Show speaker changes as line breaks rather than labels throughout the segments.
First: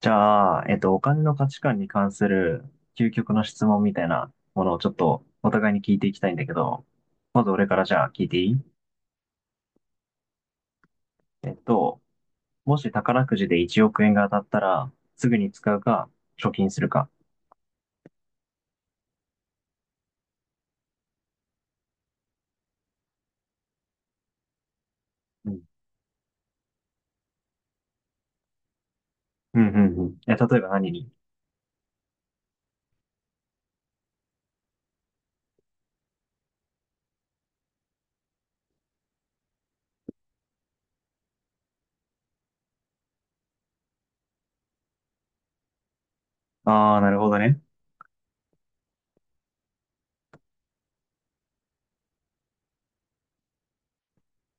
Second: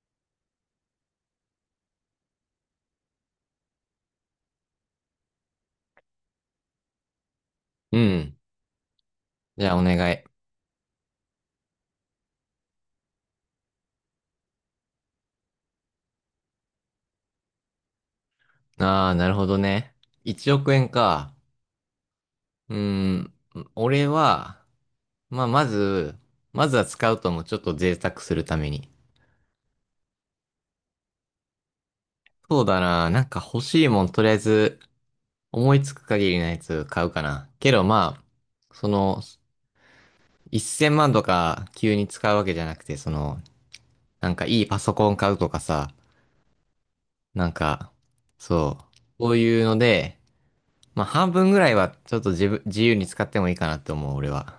じゃあ、お金の価値観に関する究極の質問みたいなものをちょっとお互いに聞いていきたいんだけど、まず俺からじ
う
ゃあ聞い
ん。
ていい？
じゃあお願い。
えっと、もし宝くじで1億円が当たったら、すぐに使うか、貯金するか。
ああ、なるほどね。1億円か。うーん。俺は、まあ、
うん、
まずは使うともちょっと贅沢するために。
うん、うんうん。え、例えば何に？
そうだな。なんか欲しいもん、とりあえず、思いつく限りのやつ買うかな。けどまあ、その、1000万とか急に使うわけじゃなくて、その、なんかいいパソコン買うとかさ、
ああー、なるほど
なん
ね。
か、そう。こういうので、まあ半分ぐらいはちょっと自由に使ってもいいかなって思う、俺は。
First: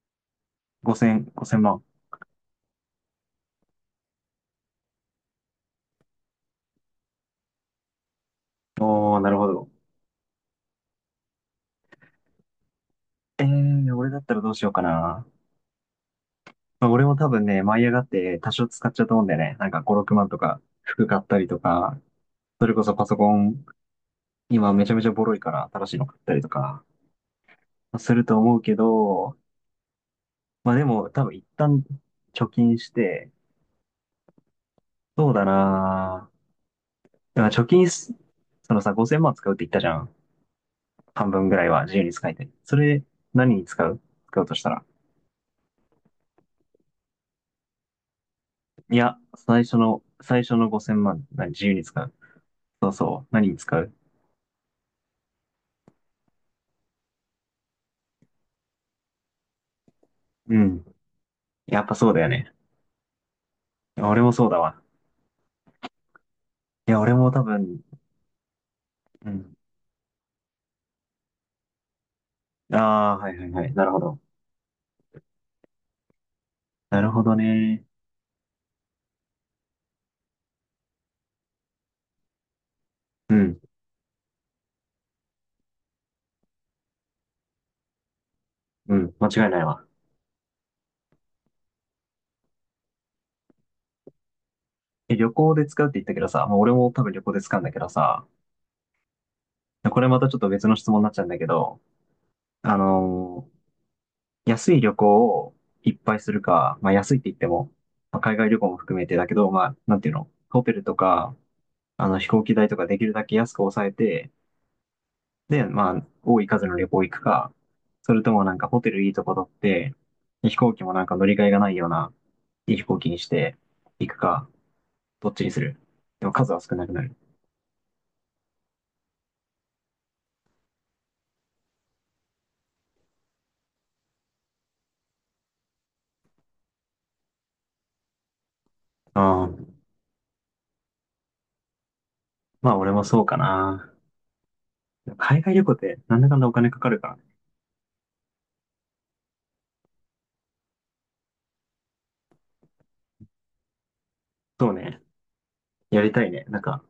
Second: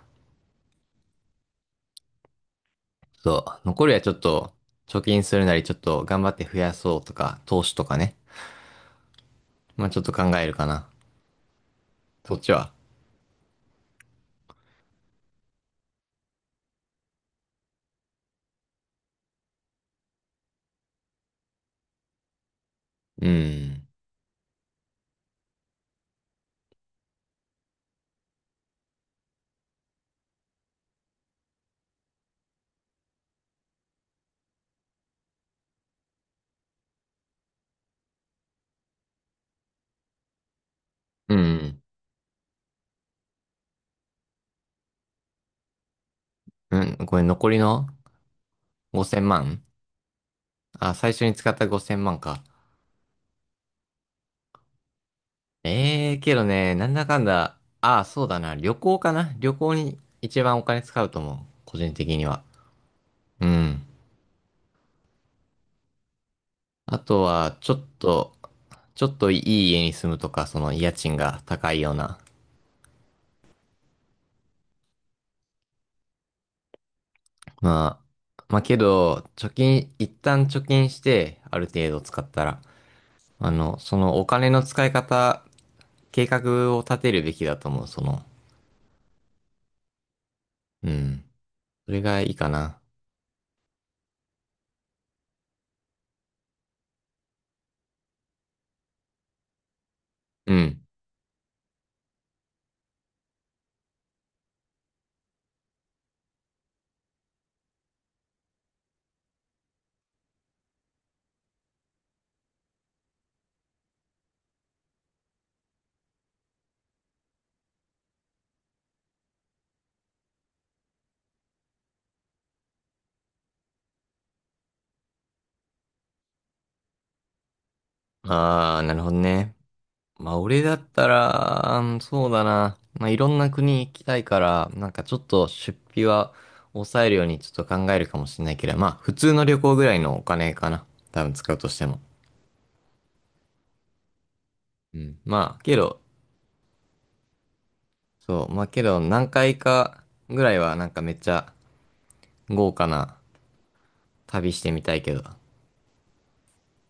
5000万。
ちょっと、残りはちょっと、貯金するなり、ちょっと頑張って増やそうとか、投資とかね。
おー、なるほど。
まあちょっと考えるかな。そっちは。
俺だったらどうしようかな。まあ、俺も多分ね、舞い上がって多少使っちゃうと思うんだよね。なんか5、6万とか、服買ったりとか、それこそパソ
う
コン
ん。
今めちゃめちゃボロいから新しいの買ったりとかすると思うけど、まあでも多分一旦貯金して、そうだなぁだから貯金す、そのさ、5000万使うって言ったじゃん。半
う
分ぐらい
ん。
は自由に使いたい。それ何に使う？使うとしたら。
うん。これ残りの
いや、
5000
最
万
初の、最初の
あ、
5000
最初
万、
に
何、
使っ
自
た
由に使
5000
う。
万か。
そうそう。何に使う？
ええけどね、なんだかんだ、ああ、そうだな。旅行かな。旅行に一
う
番お金
ん。
使うと思う。個
やっ
人
ぱそう
的
だ
に
よ
は。
ね。
うん。
俺もそうだわ。い
あ
や、俺
と
も多
は、ちょ
分、
っと、ちょっ
う
とい
ん。
い家に住むとか、その家賃が高いような。
ああ、はいはいはい。なるほど。なるほどね。
ままあけど、一旦貯金して、ある程度使ったら、
う
あ
ん。
の、そのお金の使い方、計画を立てるべきだと思う、その。
うん。間違いないわ。
うん。それがいいかな。
え、旅行で使うって言ったけどさ、まあ、俺も多分旅行で使うんだけどさ、これまたちょっと
う
別の
ん。
質問になっちゃうんだけど、あのー安い旅行をいっぱいするか、まあ安いって言っても、まあ海外旅行も含めてだけど、まあ、なんていうの、ホテルとか、あの飛行機代とかできるだけ安く抑えて、で、まあ、多い数の旅行行くか、それともなんかホテルいいとこ取って、で飛行機もなんか乗り換えがないような、いい飛行機にして行くか、どっちにする？でも数は少なくなる。
ああ、なるほどね。まあ、俺だったら、うんそうだな。まあ、いろんな国行きたいから、なんかちょっと出費は抑えるようにちょっと考えるかもしれないけど、まあ、普通
あ
の旅
あ。
行ぐらいのお金かな。多分使うとしても。
まあ俺もそうかな。
うん。
海外
ま
旅
あ、
行っ
け
て
ど、
なんだかんだお金かかるからね。
そう。まあけど、何回かぐらいはなんかめっちゃ豪華な旅し
そう
てみた
ね。
いけど。
やりたいね。なんか、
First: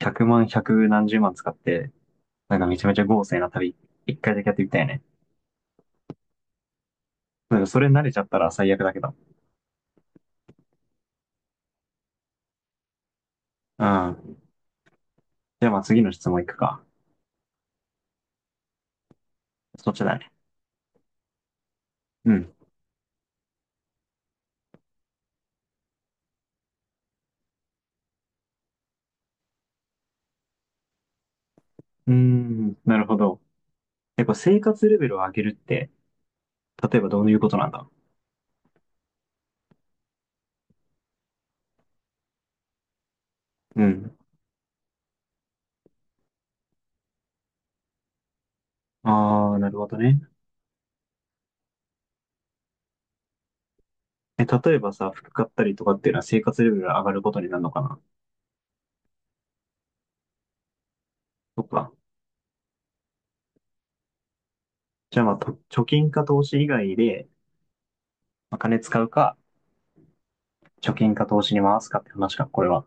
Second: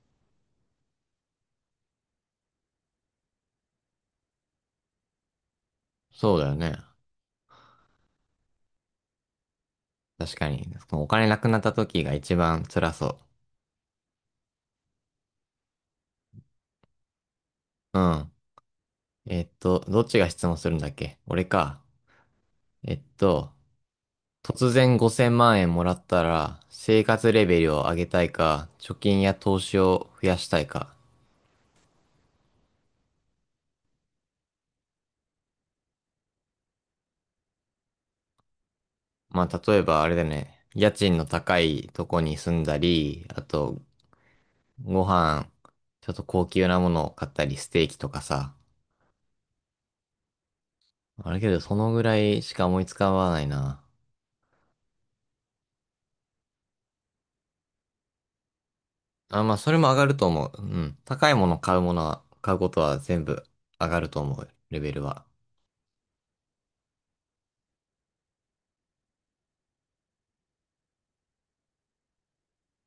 100万、100何十万使って、なんかめちゃめちゃ豪勢な旅、一回だけやってみたいね。
そうだよね。
なんかそれ慣れちゃったら最悪だけど。
確かに。お金なくなった時が一番辛そ
うん。じゃあまあ次の質問いくか。
う。うん。
そっ
ど
ち
っ
だ
ちが
ね。
質問するんだっけ俺か。
うん。
えっと、突然5000万円もらったら、生活レベルを上げたいか、貯金や投資を増やしたいか。
うーん、なるほど。やっぱ生活レベルを上げるって、例えばどういうことなんだ？
まあ、例えばあれだよね。家賃の高いとこに住んだり、あと
うん。
ご飯、ちょっと高級なものを買ったり、ステーキとかさ。
ああ、なるほどね。
あれけど、そのぐらいしか思いつかわないな。
え、例えばさ、服買ったりとかっていうのは生活レベルが上がることになるのかな？
あ、まあ、それも上がると思う。うん。高いもの
そっか。
買うことは全部上がると思う、レベル
じゃあ
は。
まあ、と貯金か投資以外で、まあ、金使うか、貯金か投資に回すかって話か、これは。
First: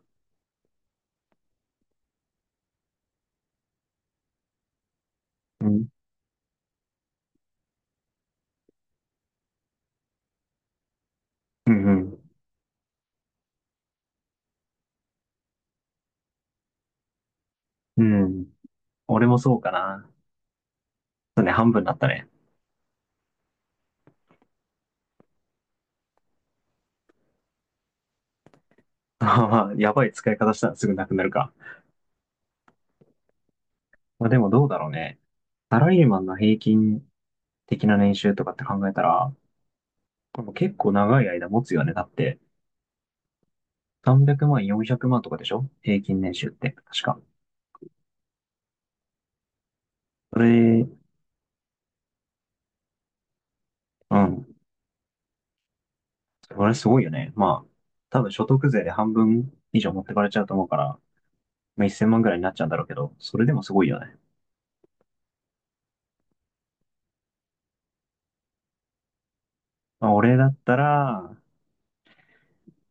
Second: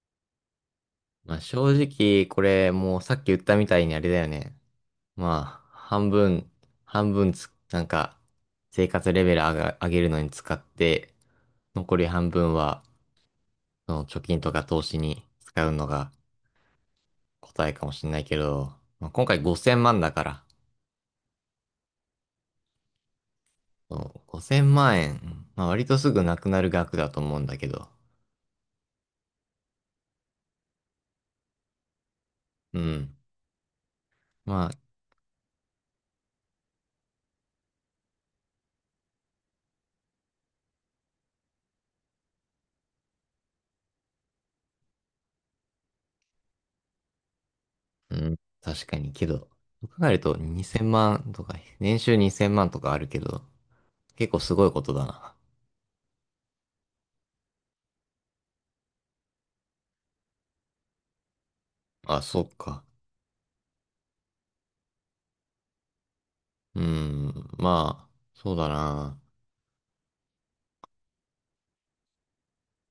まあ、正直、これ、もうさっき言ったみたいにあれだよね。ま
う
あ、
ん。
半分、なんか、生活レベル上げるのに使って、
う
残り
ん
半分は、その貯金とか投資に使うのが、答えかも
う
しれな
ん。
い
う
け
ん。
ど、まあ、今
俺も
回
そうか
5000万
な。
だから、
そうね、半分になったね。
そう5000万円、まあ、割とすぐなくなる額だと思うんだけど、
まあ、やばい使い方したらすぐなくなるか。
うん。
まあでも
ま
どう
あ、
だろうね。サラリーマンの平均的な年収とかって考えたら、これも結構長い間持つよね。だって、300万、400万とかでしょ平均年収って、確か。
うん、確かにけど、そう考えると
それ、
2000万とか、年収2000万とかあるけど、
う
結構
ん。
すごいことだな。
それすごいよね。まあ、多分所得税で半分以上持ってかれちゃうと思うから、まあ、1000
あ、
万ぐらいに
そっ
なっちゃうんだろ
か。
うけど、それでもすごいよね。
うん、まあ、そうだな。
まあ、俺だったら、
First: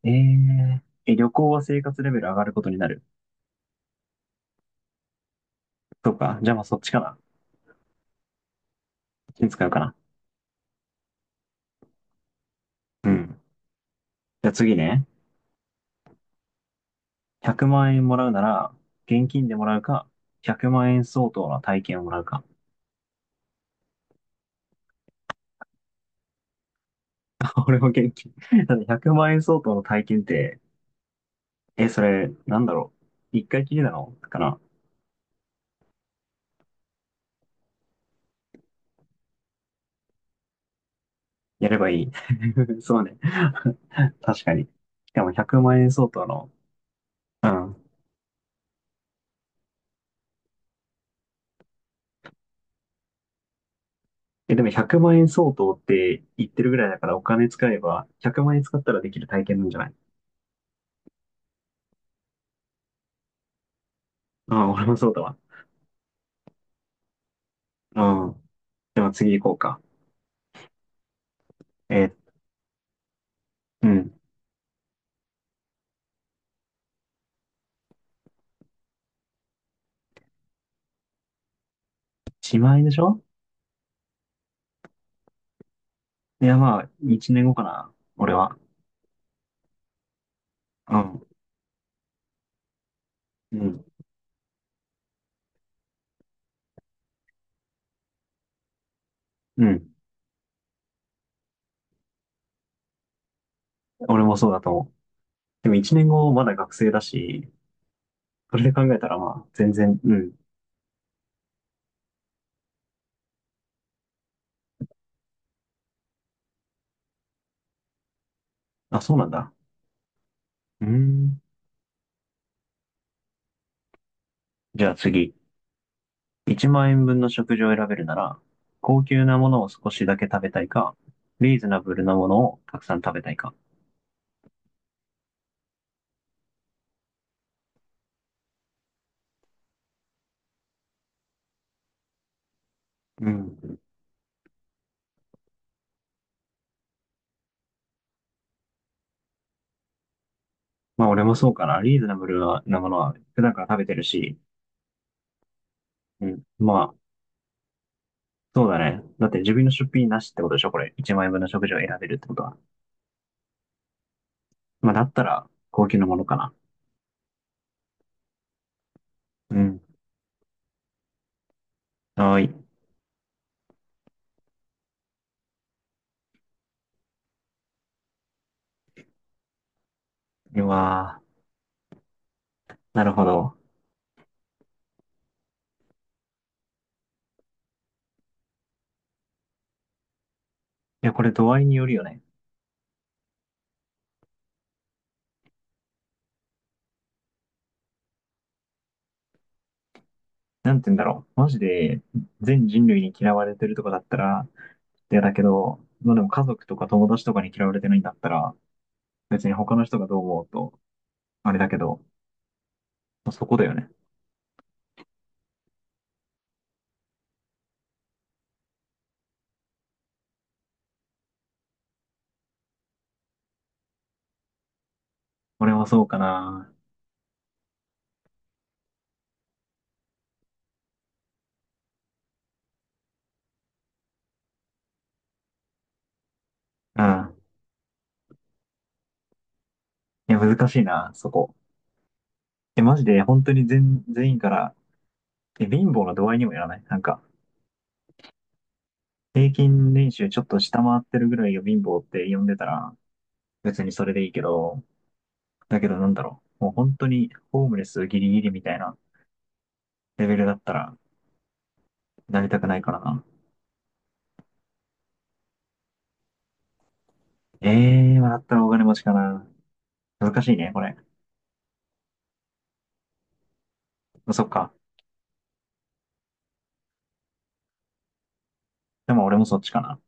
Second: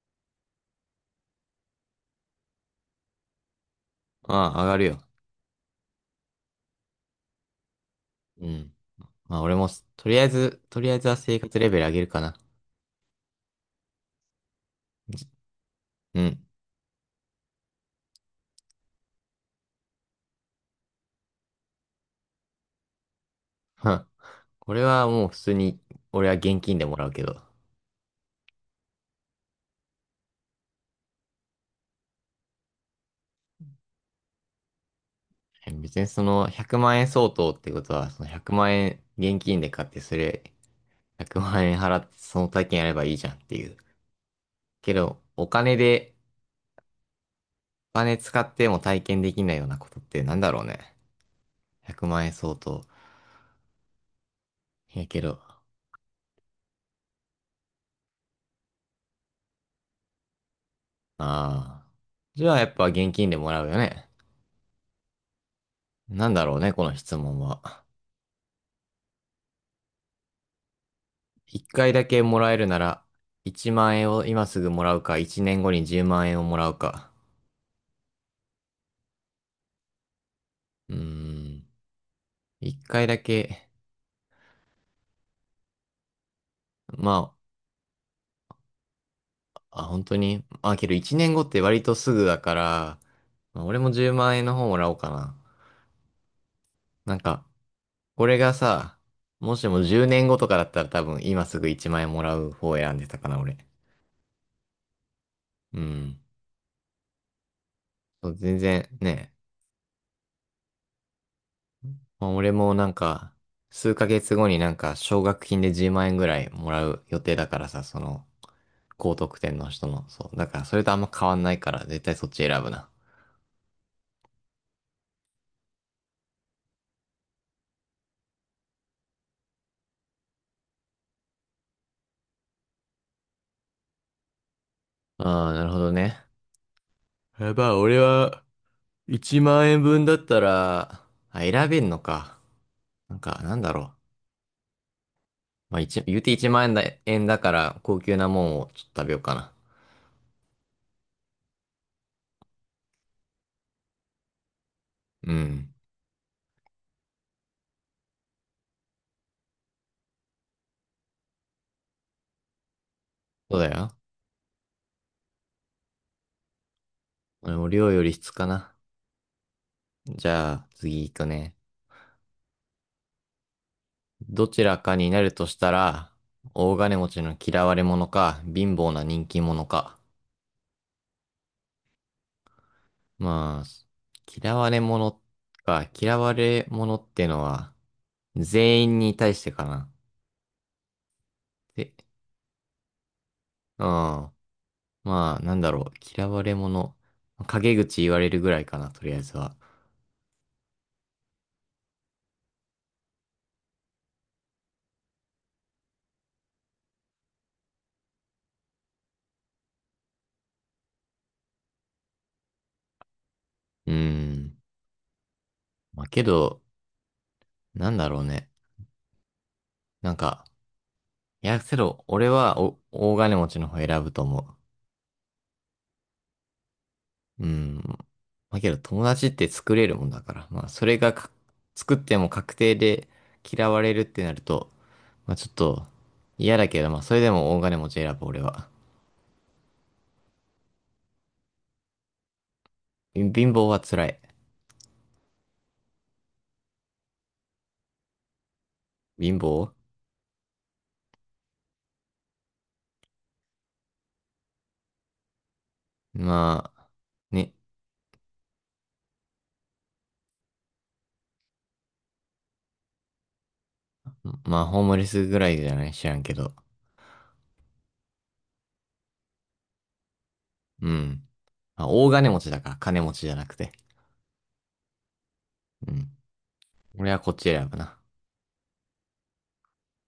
えー、え、旅行は生活レベル上がることになる？
まあ、上がるよ。
そうか。じゃあまあそっちかな。
うん。
そっ
ま
ち
あ、
に
俺
使う
も、
かな。
とりあえずは生活レベル上げるかな。
うん。じゃあ次ね。
うん。
100万円もらうなら、現金でもらうか、100万円相当の体験をもらうか。
はんこれはもう普通に、俺は現金でもらうけど。
俺も現金。だって100万円相当の体験って、え、それ、なんだろう。一回きりなのかな。
別にその100万円相当ってことは、その100万円現金で買ってそれ100万
やれ
円
ば
払っ
い
て
い。
その体 験やれ
そう
ばい
ね。
いじゃんっていう。
確かに。
け
し
ど、
かも100万円相当の、うん。
お金使っても体験できないようなことってなんだろうね。100万円相当。
え、でも100
いや
万
け
円
ど、
相当って言ってるぐらいだからお金使えば100万円使ったらできる体験なんじゃない？
ああ。じゃあやっぱ現金でもらうよね。
ああ、俺もそうだわ。
なんだろうね、この質問は。
うん。でも次行こうか。
1回
え
だ
ー
けもらえるなら、1
う
万円
ん。
を今すぐもらうか、1年後に10万円をもらうか。うーん。
1万
1
円でし
回だ
ょ？
け、
いや、まあ、
ま
1年
あ、
後かな。俺は。
あ、本当にまあ、けど
う
1
ん。
年後って割とすぐだから、
う
まあ俺
ん。
も10万円の方もらおうかな。なんか、これがさ、も
う
しも
ん。
10年後とかだったら多分今すぐ1万円もらう方を選んでたかな、俺。
俺もそうだと思う。でも
う
1年
ん。
後まだ学生だし、
そう
そ
全
れで考
然
えたら
ね、
まあ、全然、うん。
まあ、俺もなんか、数ヶ月後になんか奨学金で10万円ぐらいもらう予定だからさ、その、
あ、そ
高
うなん
得
だ。
点の人の、そう。だからそれ
うー
とあんま変わ
ん。
んないから、絶対そっち選ぶな。
じゃあ次。1万円分の食事を選べるなら、高級なものを少しだけ食べたいか、リーズナブルなものをたくさん食べたいか。
ああ、なるほどね。やばい、俺は、1万円分だったら、あ、選べんのか。なん
う
か、なんだ
ん。
ろう。まあ、言うて1万円だ、円だから、高級なもんをちょっと食べようかな。
まあ俺もそうかな。リーズナブルなものは普段から食べてるし、
うん。
うん。まあ、そうだね。だって自分の出費なしってことでしょこれ。1万円分の食事を選べるってことは。
そうだよ。
まあだったら、高級なものかな。
俺も量より質かな。
うん。
じゃあ、次行くね。
はーい。
どちらかになるとしたら、大金持ちの嫌われ者か、貧乏な人気者か。
うわー。なるほど。
まあ、嫌われ者か、嫌われ者ってのは、全員に対してかな。
いや、これ度合いによる
で、
よね。
うん。まあ、なんだろう。嫌われ者。陰口言われるぐらいかな、とりあえずは。
なんて言うんだろう。マジで、全人類に嫌われてるとかだったら、いやだけど、まあでも家族とか友達とかに嫌われてないんだったら、別に他の人がどう思おうと、あれだけど、そこだよね。
うーん。まあ、けど、なんだろうね。なんか、いや、けど、俺は大金持ちの方選ぶと思
俺もそうかな。
う。うーん。まあ、けど、友達って作れるもんだから。まあ、それがか作っても確定で嫌われるってなると、まあ、ちょっと、嫌だけど、ま
う
あ、それで
ん。
も大金持ち選ぶ、俺は。
いや、難しいな、そこ。え、マジで、
貧
本当
貧
に
乏は
全、
辛い。
全員から、え、貧乏の度合いにもやらないなんか、
貧
平
乏
均年収ちょっと下回ってるぐらいが貧乏って呼んでたら、別にそれでいいけど、だけどなんだろう。も
ま
う
あ、
本当に、
ね。
ホームレスギリギリみたいなレベルだったら、なりたくないからな。
まあ、ホームレスぐらいじゃない知らんけど。
ええー、まあだったらお金持ちかな。難しいね、こ
う
れ。
ん。あ、大金持ちだから金持ちじゃなくて。
そっか。
うん。俺はこっち選ぶな。
でも俺もそっちかな。